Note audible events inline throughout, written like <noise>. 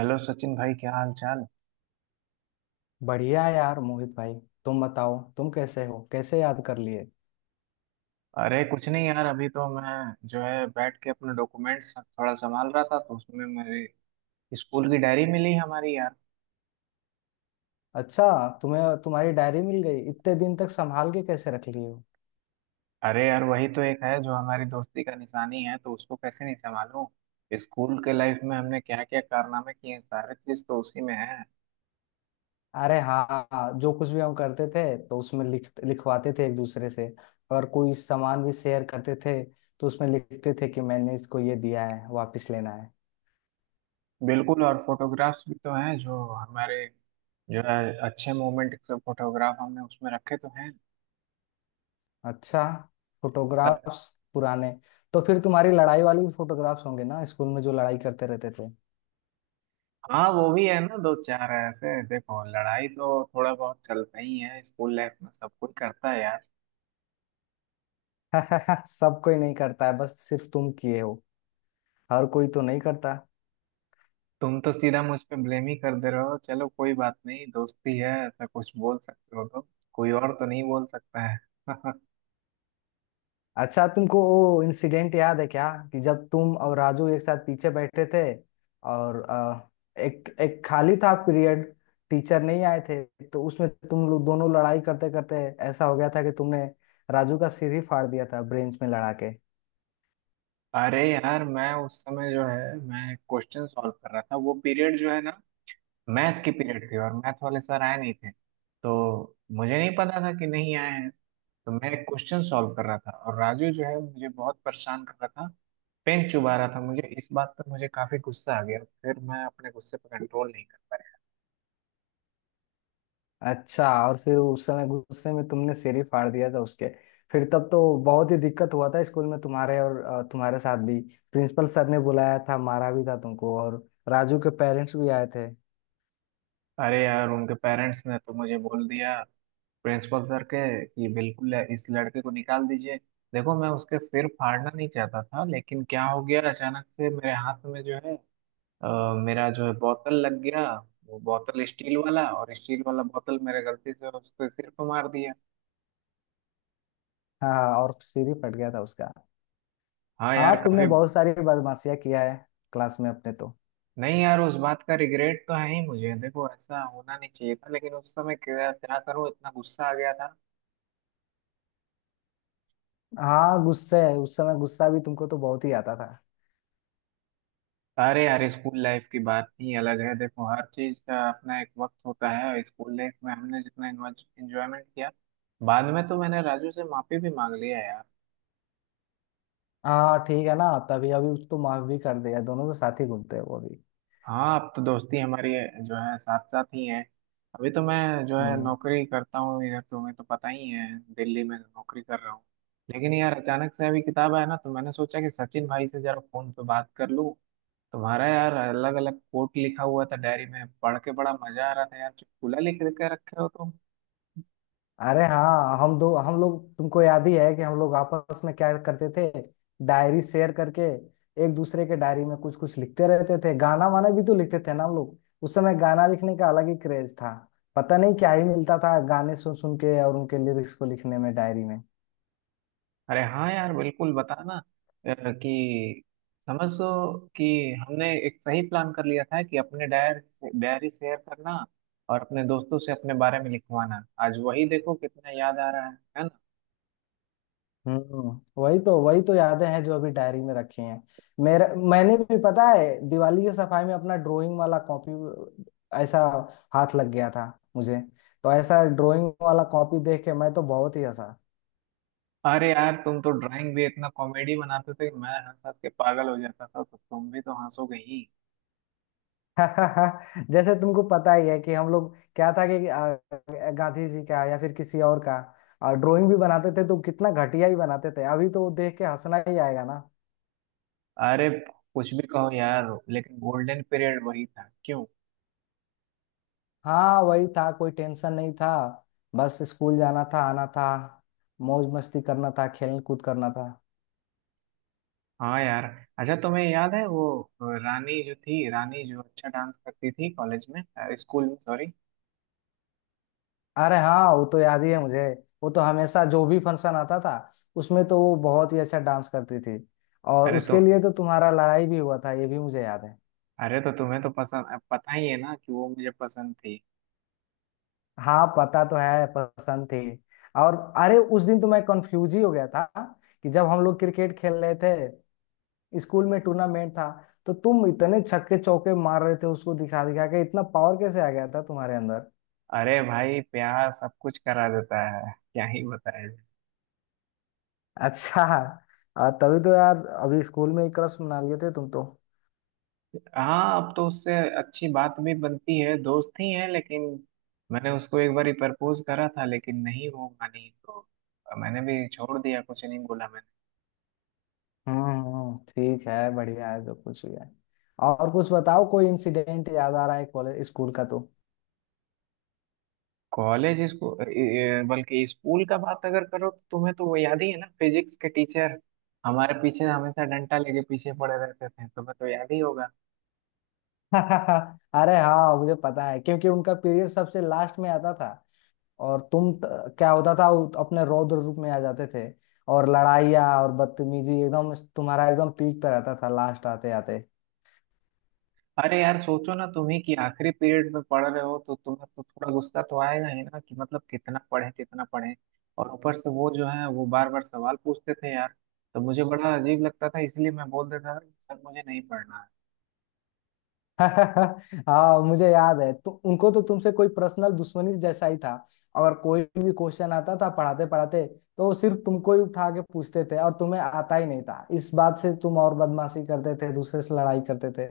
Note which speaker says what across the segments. Speaker 1: Hello Sachin भाई क्या हाल चाल।
Speaker 2: बढ़िया है यार मोहित भाई। तुम बताओ तुम कैसे हो, कैसे याद कर लिए।
Speaker 1: अरे कुछ नहीं यार अभी तो मैं जो है बैठ के अपने डॉक्यूमेंट्स थोड़ा संभाल रहा था तो उसमें मेरी स्कूल की डायरी मिली हमारी यार।
Speaker 2: अच्छा, तुम्हें तुम्हारी डायरी मिल गई। इतने दिन तक संभाल के कैसे रख लिए हो।
Speaker 1: अरे यार वही तो एक है जो हमारी दोस्ती का निशानी है तो उसको कैसे नहीं संभालूं। स्कूल के लाइफ में हमने क्या क्या कारनामे किए हैं सारे चीज तो उसी में है।
Speaker 2: अरे हाँ, जो कुछ भी हम करते थे तो उसमें लिख लिखवाते थे एक दूसरे से। अगर कोई सामान भी शेयर करते थे तो उसमें लिखते थे कि मैंने इसको ये दिया है, वापस लेना है।
Speaker 1: बिल्कुल और फोटोग्राफ्स भी तो हैं जो हमारे जो है अच्छे मोमेंट के फोटोग्राफ हमने उसमें रखे तो हैं।
Speaker 2: अच्छा, फोटोग्राफ्स पुराने। तो फिर तुम्हारी लड़ाई वाली भी फोटोग्राफ्स होंगे ना, स्कूल में जो लड़ाई करते रहते थे।
Speaker 1: हाँ वो भी है ना दो चार ऐसे। देखो लड़ाई तो थोड़ा बहुत चलता ही है स्कूल लाइफ में सब कोई करता है यार।
Speaker 2: <laughs> सब कोई नहीं करता है, बस सिर्फ तुम किए हो। हर कोई तो नहीं करता।
Speaker 1: तुम तो सीधा मुझ पे ब्लेम ही कर दे रहे हो। चलो कोई बात नहीं दोस्ती है ऐसा कुछ बोल सकते हो तो कोई और तो नहीं बोल सकता है। <laughs>
Speaker 2: अच्छा, तुमको वो इंसिडेंट याद है क्या कि जब तुम और राजू एक साथ पीछे बैठे थे। और अ, एक एक खाली था पीरियड, टीचर नहीं आए थे। तो उसमें तुम लोग दोनों लड़ाई करते करते ऐसा हो गया था कि तुमने राजू का सिर ही फाड़ दिया था ब्रेंच में लड़ा के।
Speaker 1: अरे यार मैं उस समय जो है मैं क्वेश्चन सॉल्व कर रहा था वो पीरियड जो है ना मैथ की पीरियड थी और मैथ वाले सर आए नहीं थे। तो मुझे नहीं पता था कि नहीं आए हैं। तो मैं क्वेश्चन सॉल्व कर रहा था और राजू जो है मुझे बहुत परेशान कर रहा था पेन चुबा रहा था मुझे इस बात पर मुझे काफी गुस्सा आ गया फिर मैं अपने गुस्से पर कंट्रोल नहीं कर पाया।
Speaker 2: अच्छा, और फिर उस समय गुस्से में तुमने सिर ही फाड़ दिया था उसके। फिर तब तो बहुत ही दिक्कत हुआ था स्कूल में तुम्हारे और तुम्हारे साथ भी। प्रिंसिपल सर ने बुलाया था, मारा भी था तुमको, और राजू के पेरेंट्स भी आए थे।
Speaker 1: अरे यार उनके पेरेंट्स ने तो मुझे बोल दिया प्रिंसिपल सर के कि बिल्कुल इस लड़के को निकाल दीजिए। देखो मैं उसके सिर फाड़ना नहीं चाहता था लेकिन क्या हो गया अचानक से मेरे हाथ में जो है मेरा जो है बोतल लग गया। वो बोतल स्टील वाला और स्टील वाला बोतल मेरे गलती से उसके सिर पर मार दिया।
Speaker 2: हाँ हाँ, और सिर ही फट गया था उसका।
Speaker 1: हाँ
Speaker 2: हाँ,
Speaker 1: यार
Speaker 2: तुमने
Speaker 1: काफी।
Speaker 2: बहुत सारी बदमाशियां किया है क्लास में अपने तो।
Speaker 1: नहीं यार उस बात का रिग्रेट तो है ही मुझे। देखो ऐसा होना नहीं चाहिए था लेकिन उस समय क्या क्या करूं इतना गुस्सा आ गया था।
Speaker 2: हाँ गुस्से है, उस समय गुस्सा भी तुमको तो बहुत ही आता था।
Speaker 1: अरे यार स्कूल लाइफ की बात ही अलग है। देखो हर चीज का अपना एक वक्त होता है और स्कूल लाइफ में हमने जितना एंजॉयमेंट किया। बाद में तो मैंने राजू से माफी भी मांग लिया यार।
Speaker 2: हाँ ठीक है ना, तभी अभी उसको माफ भी कर दिया, दोनों तो साथ ही घूमते हैं वो भी।
Speaker 1: हाँ अब तो दोस्ती हमारी जो है साथ साथ ही है। अभी तो मैं जो है
Speaker 2: हम्म।
Speaker 1: नौकरी करता हूँ इधर। तो तुम्हें तो पता ही है दिल्ली में नौकरी कर रहा हूँ। लेकिन यार अचानक से अभी किताब आया ना तो मैंने सोचा कि सचिन भाई से जरा फोन पे बात कर लूँ। तुम्हारा यार अलग अलग कोट लिखा हुआ था डायरी में पढ़ के बड़ा मजा आ रहा था यार। चुटकुला लिख के रखे हो तुम।
Speaker 2: अरे हाँ, हम दो हम लोग तुमको याद ही है कि हम लोग आपस में क्या करते थे, डायरी शेयर करके। एक दूसरे के डायरी में कुछ कुछ लिखते रहते थे, गाना वाना भी तो लिखते थे ना हम लोग। उस समय गाना लिखने का अलग ही क्रेज था। पता नहीं क्या ही मिलता था गाने सुन सुन के और उनके लिरिक्स को लिखने में डायरी में।
Speaker 1: अरे हाँ यार बिल्कुल बताना अ, कि समझो कि हमने एक सही प्लान कर लिया था कि अपने डायर से डायरी शेयर करना। और अपने दोस्तों से अपने बारे में लिखवाना आज वही देखो कितना याद आ रहा है ना।
Speaker 2: हम्म, वही तो यादें हैं जो अभी डायरी में रखी हैं। मेरा, मैंने भी पता है, दिवाली की सफाई में अपना ड्राइंग वाला कॉपी ऐसा हाथ लग गया था मुझे। तो ऐसा ड्राइंग वाला कॉपी देख के मैं तो बहुत ही हंसा।
Speaker 1: अरे यार तुम तो ड्राइंग भी इतना कॉमेडी बनाते थे कि मैं हंस हंस के पागल हो जाता था तो तुम भी तो हंसोगे ही।
Speaker 2: <laughs> जैसे तुमको पता ही है कि हम लोग, क्या था कि गांधी जी का या फिर किसी और का ड्राइंग भी बनाते थे, तो कितना घटिया ही बनाते थे। अभी तो वो देख के हंसना ही आएगा ना।
Speaker 1: अरे कुछ भी कहो यार लेकिन गोल्डन पीरियड वही था क्यों।
Speaker 2: हाँ वही था, कोई टेंशन नहीं था। बस स्कूल जाना था, आना था, मौज मस्ती करना था, खेल कूद करना था।
Speaker 1: हाँ यार। अच्छा तुम्हें याद है वो रानी जो अच्छा डांस करती थी कॉलेज में स्कूल में सॉरी।
Speaker 2: अरे हाँ, वो तो याद ही है मुझे। वो तो हमेशा जो भी फंक्शन आता था उसमें तो वो बहुत ही अच्छा डांस करती थी। और
Speaker 1: अरे तो
Speaker 2: उसके लिए तो तुम्हारा लड़ाई भी हुआ था, ये भी मुझे याद है।
Speaker 1: अरे तो तुम्हें तो पता ही है ना कि वो मुझे पसंद थी।
Speaker 2: हाँ, पता तो है पसंद थी। और अरे, उस दिन तो मैं कंफ्यूज ही हो गया था कि जब हम लोग क्रिकेट खेल रहे थे स्कूल में, टूर्नामेंट था, तो तुम इतने छक्के चौके मार रहे थे उसको दिखा दिखा के। इतना पावर कैसे आ गया था तुम्हारे अंदर।
Speaker 1: अरे भाई प्यार सब कुछ करा देता है क्या ही बताया जाए।
Speaker 2: अच्छा, तभी तो यार अभी स्कूल में ही क्रश मना लिए थे तुम तो।
Speaker 1: हाँ अब तो उससे अच्छी बात भी बनती है दोस्त ही है लेकिन मैंने उसको एक बार प्रपोज करा था लेकिन नहीं वो मानी तो मैंने भी छोड़ दिया कुछ नहीं बोला।
Speaker 2: ठीक है, बढ़िया है जो कुछ भी है। और कुछ बताओ, कोई इंसिडेंट याद आ रहा है कॉलेज स्कूल का तो।
Speaker 1: कॉलेज इसको बल्कि स्कूल का बात अगर करो तो तुम्हें तो वो याद ही है ना फिजिक्स के टीचर हमारे पीछे हमेशा डंडा लेके पीछे पड़े रहते थे तुम्हें तो याद ही होगा।
Speaker 2: <laughs> अरे हाँ, मुझे पता है, क्योंकि उनका पीरियड सबसे लास्ट में आता था। और तुम त, क्या होता था वो अपने रौद्र रूप में आ जाते थे। और लड़ाइया और बदतमीजी एकदम तुम्हारा एकदम पीक पे रहता था लास्ट आते आते।
Speaker 1: अरे यार सोचो ना तुम्ही कि आखिरी पीरियड में पढ़ रहे हो तो तुम्हें तो थोड़ा गुस्सा तो आएगा ही ना कि मतलब कितना पढ़े कितना पढ़े। और ऊपर से वो जो है वो बार बार सवाल पूछते थे यार। तो मुझे बड़ा अजीब लगता था इसलिए मैं बोल देता था कि सर मुझे नहीं पढ़ना।
Speaker 2: <laughs> हाँ मुझे याद है, तो उनको तो तुमसे कोई पर्सनल दुश्मनी जैसा ही था। और कोई भी क्वेश्चन आता था पढ़ाते पढ़ाते तो वो सिर्फ तुमको ही उठा के पूछते थे, और तुम्हें आता ही नहीं था। इस बात से तुम और बदमाशी करते थे, दूसरे से लड़ाई करते थे।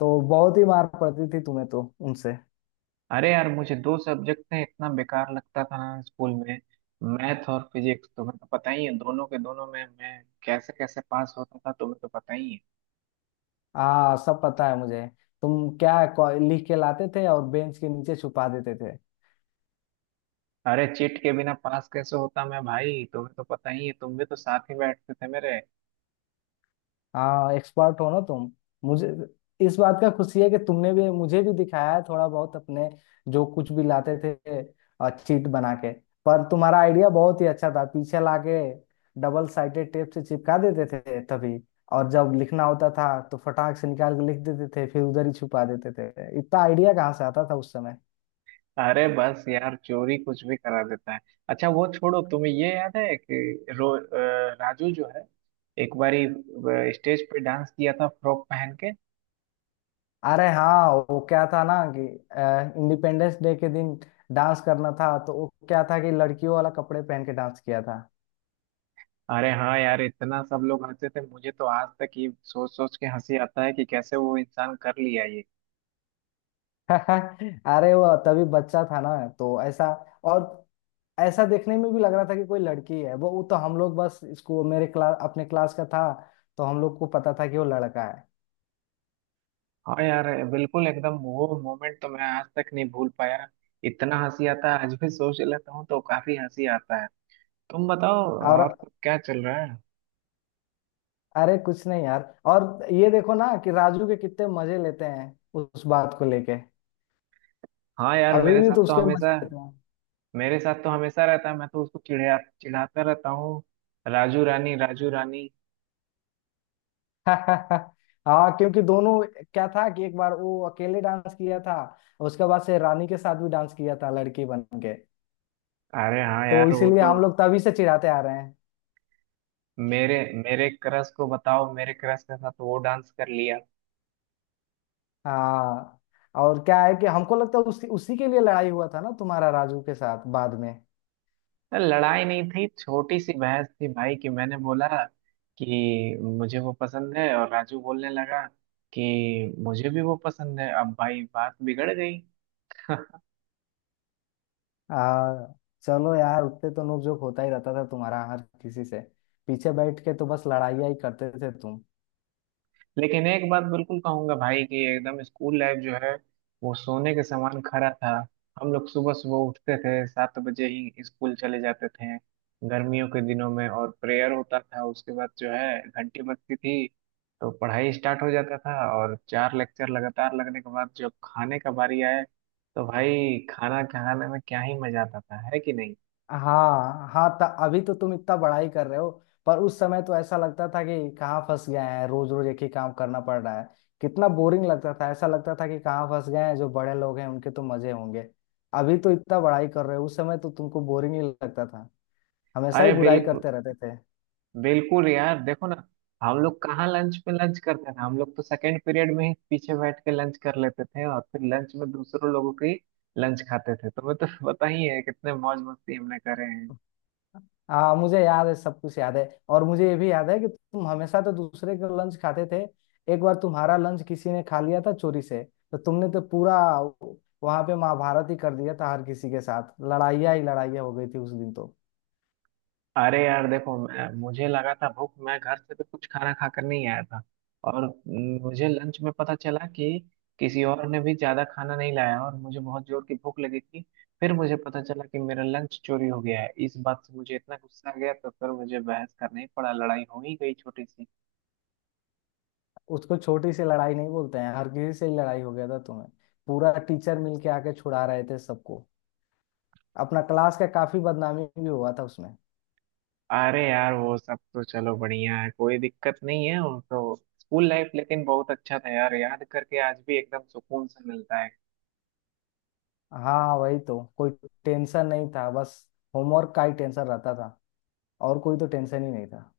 Speaker 2: तो बहुत ही मार पड़ती थी तुम्हें तो उनसे।
Speaker 1: अरे यार मुझे दो सब्जेक्ट में इतना बेकार लगता था ना स्कूल में। मैथ और फिजिक्स तुम्हें तो पता ही है दोनों के दोनों में मैं कैसे कैसे पास होता था तुम्हें तो पता ही है।
Speaker 2: हाँ सब पता है मुझे। तुम लिख के लाते थे और बेंच के नीचे छुपा देते थे।
Speaker 1: अरे चिट के बिना पास कैसे होता मैं भाई तुम्हें तो पता ही है तुम भी तो साथ ही बैठते थे मेरे।
Speaker 2: हाँ, एक्सपर्ट हो ना तुम। मुझे इस बात का खुशी है कि तुमने भी मुझे भी दिखाया है थोड़ा बहुत अपने, जो कुछ भी लाते थे और चीट बना के। पर तुम्हारा आइडिया बहुत ही अच्छा था, पीछे लाके डबल साइडेड टेप से चिपका देते थे तभी। और जब लिखना होता था तो फटाक से निकाल के लिख देते थे, फिर उधर ही छुपा देते थे। इतना आइडिया कहाँ से आता था उस समय।
Speaker 1: अरे बस यार चोरी कुछ भी करा देता है। अच्छा वो छोड़ो तुम्हें ये याद है कि राजू जो है एक बारी स्टेज पे डांस किया था फ्रॉक पहन के।
Speaker 2: अरे हाँ वो क्या था ना कि इंडिपेंडेंस डे के दिन डांस करना था, तो वो क्या था कि लड़कियों वाला कपड़े पहन के डांस किया था।
Speaker 1: अरे हाँ यार इतना सब लोग हंसे थे मुझे तो आज तक ये सोच सोच के हंसी आता है कि कैसे वो इंसान कर लिया ये।
Speaker 2: <laughs> अरे वो तभी बच्चा था ना, तो ऐसा। और ऐसा देखने में भी लग रहा था कि कोई लड़की है। वो तो हम लोग बस इसको मेरे क्लास, अपने क्लास का था तो हम लोग को पता था कि वो लड़का है।
Speaker 1: हाँ यार बिल्कुल एकदम वो मोमेंट तो मैं आज तक नहीं भूल पाया। इतना हंसी आता है आज भी सोच लेता हूँ तो काफी हंसी आता है। तुम बताओ
Speaker 2: और
Speaker 1: और सब क्या चल रहा है।
Speaker 2: अरे कुछ नहीं यार, और ये देखो ना कि राजू के कितने मजे लेते हैं उस बात को लेके।
Speaker 1: हाँ यार
Speaker 2: अभी
Speaker 1: मेरे
Speaker 2: भी
Speaker 1: साथ
Speaker 2: तो
Speaker 1: तो
Speaker 2: उसके
Speaker 1: हमेशा
Speaker 2: मजे लेते।
Speaker 1: मेरे साथ तो हमेशा रहता है मैं तो उसको चिढ़ा चिढ़ाता रहता हूँ राजू रानी राजू रानी।
Speaker 2: <laughs> हाँ क्योंकि दोनों, क्या था कि एक बार वो अकेले डांस किया था, उसके बाद से रानी के साथ भी डांस किया था लड़की बन के।
Speaker 1: अरे हाँ
Speaker 2: तो
Speaker 1: यार वो
Speaker 2: इसीलिए
Speaker 1: तो
Speaker 2: हम लोग तभी से चिढ़ाते आ रहे हैं।
Speaker 1: मेरे मेरे क्रश को बताओ मेरे क्रश के साथ वो डांस कर लिया।
Speaker 2: हाँ, और क्या है कि हमको लगता है उसी उसी के लिए लड़ाई हुआ था ना तुम्हारा राजू के साथ बाद में।
Speaker 1: लड़ाई नहीं थी छोटी सी बहस थी भाई कि मैंने बोला कि मुझे वो पसंद है और राजू बोलने लगा कि मुझे भी वो पसंद है अब भाई बात बिगड़ गई। <laughs>
Speaker 2: आ, चलो यार, उतने तो नोकझोंक होता ही रहता था तुम्हारा हर किसी से। पीछे बैठ के तो बस लड़ाइयाँ ही करते थे तुम।
Speaker 1: लेकिन एक बात बिल्कुल कहूंगा भाई कि एकदम स्कूल लाइफ जो है वो सोने के समान खरा था। हम लोग सुबह सुबह उठते थे 7 बजे ही स्कूल चले जाते थे गर्मियों के दिनों में और प्रेयर होता था उसके बाद जो है घंटी बजती थी। तो पढ़ाई स्टार्ट हो जाता था और चार लेक्चर लगातार लगने के बाद जब खाने का बारी आए तो भाई खाना खाने में क्या ही मजा आता था है कि नहीं।
Speaker 2: हाँ हाँ त, अभी तो तुम इतना बड़ाई कर रहे हो, पर उस समय तो ऐसा लगता था कि कहाँ फंस गए हैं, रोज रोज एक ही काम करना पड़ रहा है। कितना बोरिंग लगता था, ऐसा लगता था कि कहाँ फंस गए हैं, जो बड़े लोग हैं उनके तो मजे होंगे। अभी तो इतना बड़ाई कर रहे हो, उस समय तो तुमको बोरिंग ही लगता था, हमेशा ही
Speaker 1: अरे
Speaker 2: बुराई
Speaker 1: बिल्कुल
Speaker 2: करते रहते थे।
Speaker 1: बिल्कुल यार देखो ना। हम लोग कहाँ लंच पे लंच करते थे। हम लोग तो सेकंड पीरियड में ही पीछे बैठ के लंच कर लेते थे और फिर लंच में दूसरों लोगों की लंच खाते थे तुम्हें तो <laughs> पता ही है कितने मौज मस्ती हमने करे हैं।
Speaker 2: हाँ मुझे याद है, सब कुछ याद है। और मुझे ये भी याद है कि तुम हमेशा तो दूसरे का लंच खाते थे। एक बार तुम्हारा लंच किसी ने खा लिया था चोरी से, तो तुमने तो पूरा वहां पे महाभारत ही कर दिया था। हर किसी के साथ लड़ाइयाँ ही लड़ाइयाँ हो गई थी उस दिन तो।
Speaker 1: अरे यार देखो मैं मुझे लगा था भूख मैं घर से तो कुछ खाना खाकर नहीं आया था। और मुझे लंच में पता चला कि किसी और ने भी ज्यादा खाना नहीं लाया और मुझे बहुत जोर की भूख लगी थी। फिर मुझे पता चला कि मेरा लंच चोरी हो गया है इस बात से मुझे इतना गुस्सा आ गया तो फिर मुझे बहस करना ही पड़ा लड़ाई हो ही गई छोटी सी।
Speaker 2: उसको छोटी सी लड़ाई नहीं बोलते हैं, हर किसी से ही लड़ाई हो गया था तुम्हें। पूरा टीचर मिलके आके छुड़ा रहे थे सबको। अपना क्लास का काफी बदनामी भी हुआ था उसमें।
Speaker 1: अरे यार वो सब तो चलो बढ़िया है कोई दिक्कत नहीं है वो तो। स्कूल लाइफ लेकिन बहुत अच्छा था यार याद करके आज भी एकदम सुकून सा मिलता है।
Speaker 2: हाँ वही तो, कोई टेंशन नहीं था, बस होमवर्क का ही टेंशन रहता था। और कोई तो टेंशन ही नहीं था।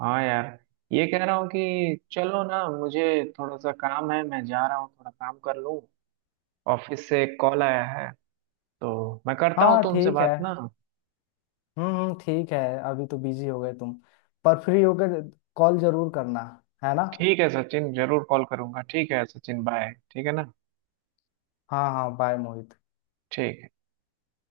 Speaker 1: हाँ यार। ये कह रहा हूँ कि चलो ना मुझे थोड़ा सा काम है मैं जा रहा हूँ थोड़ा काम कर लूँ। ऑफिस से एक कॉल आया है तो मैं करता हूँ
Speaker 2: हाँ
Speaker 1: तुमसे
Speaker 2: ठीक है।
Speaker 1: बात ना।
Speaker 2: ठीक है। अभी तो बिजी हो गए तुम, पर फ्री होकर कॉल जरूर करना, है ना।
Speaker 1: ठीक है सचिन जरूर कॉल करूंगा। ठीक है सचिन बाय ठीक है ना।
Speaker 2: हाँ हाँ, बाय मोहित।
Speaker 1: ठीक।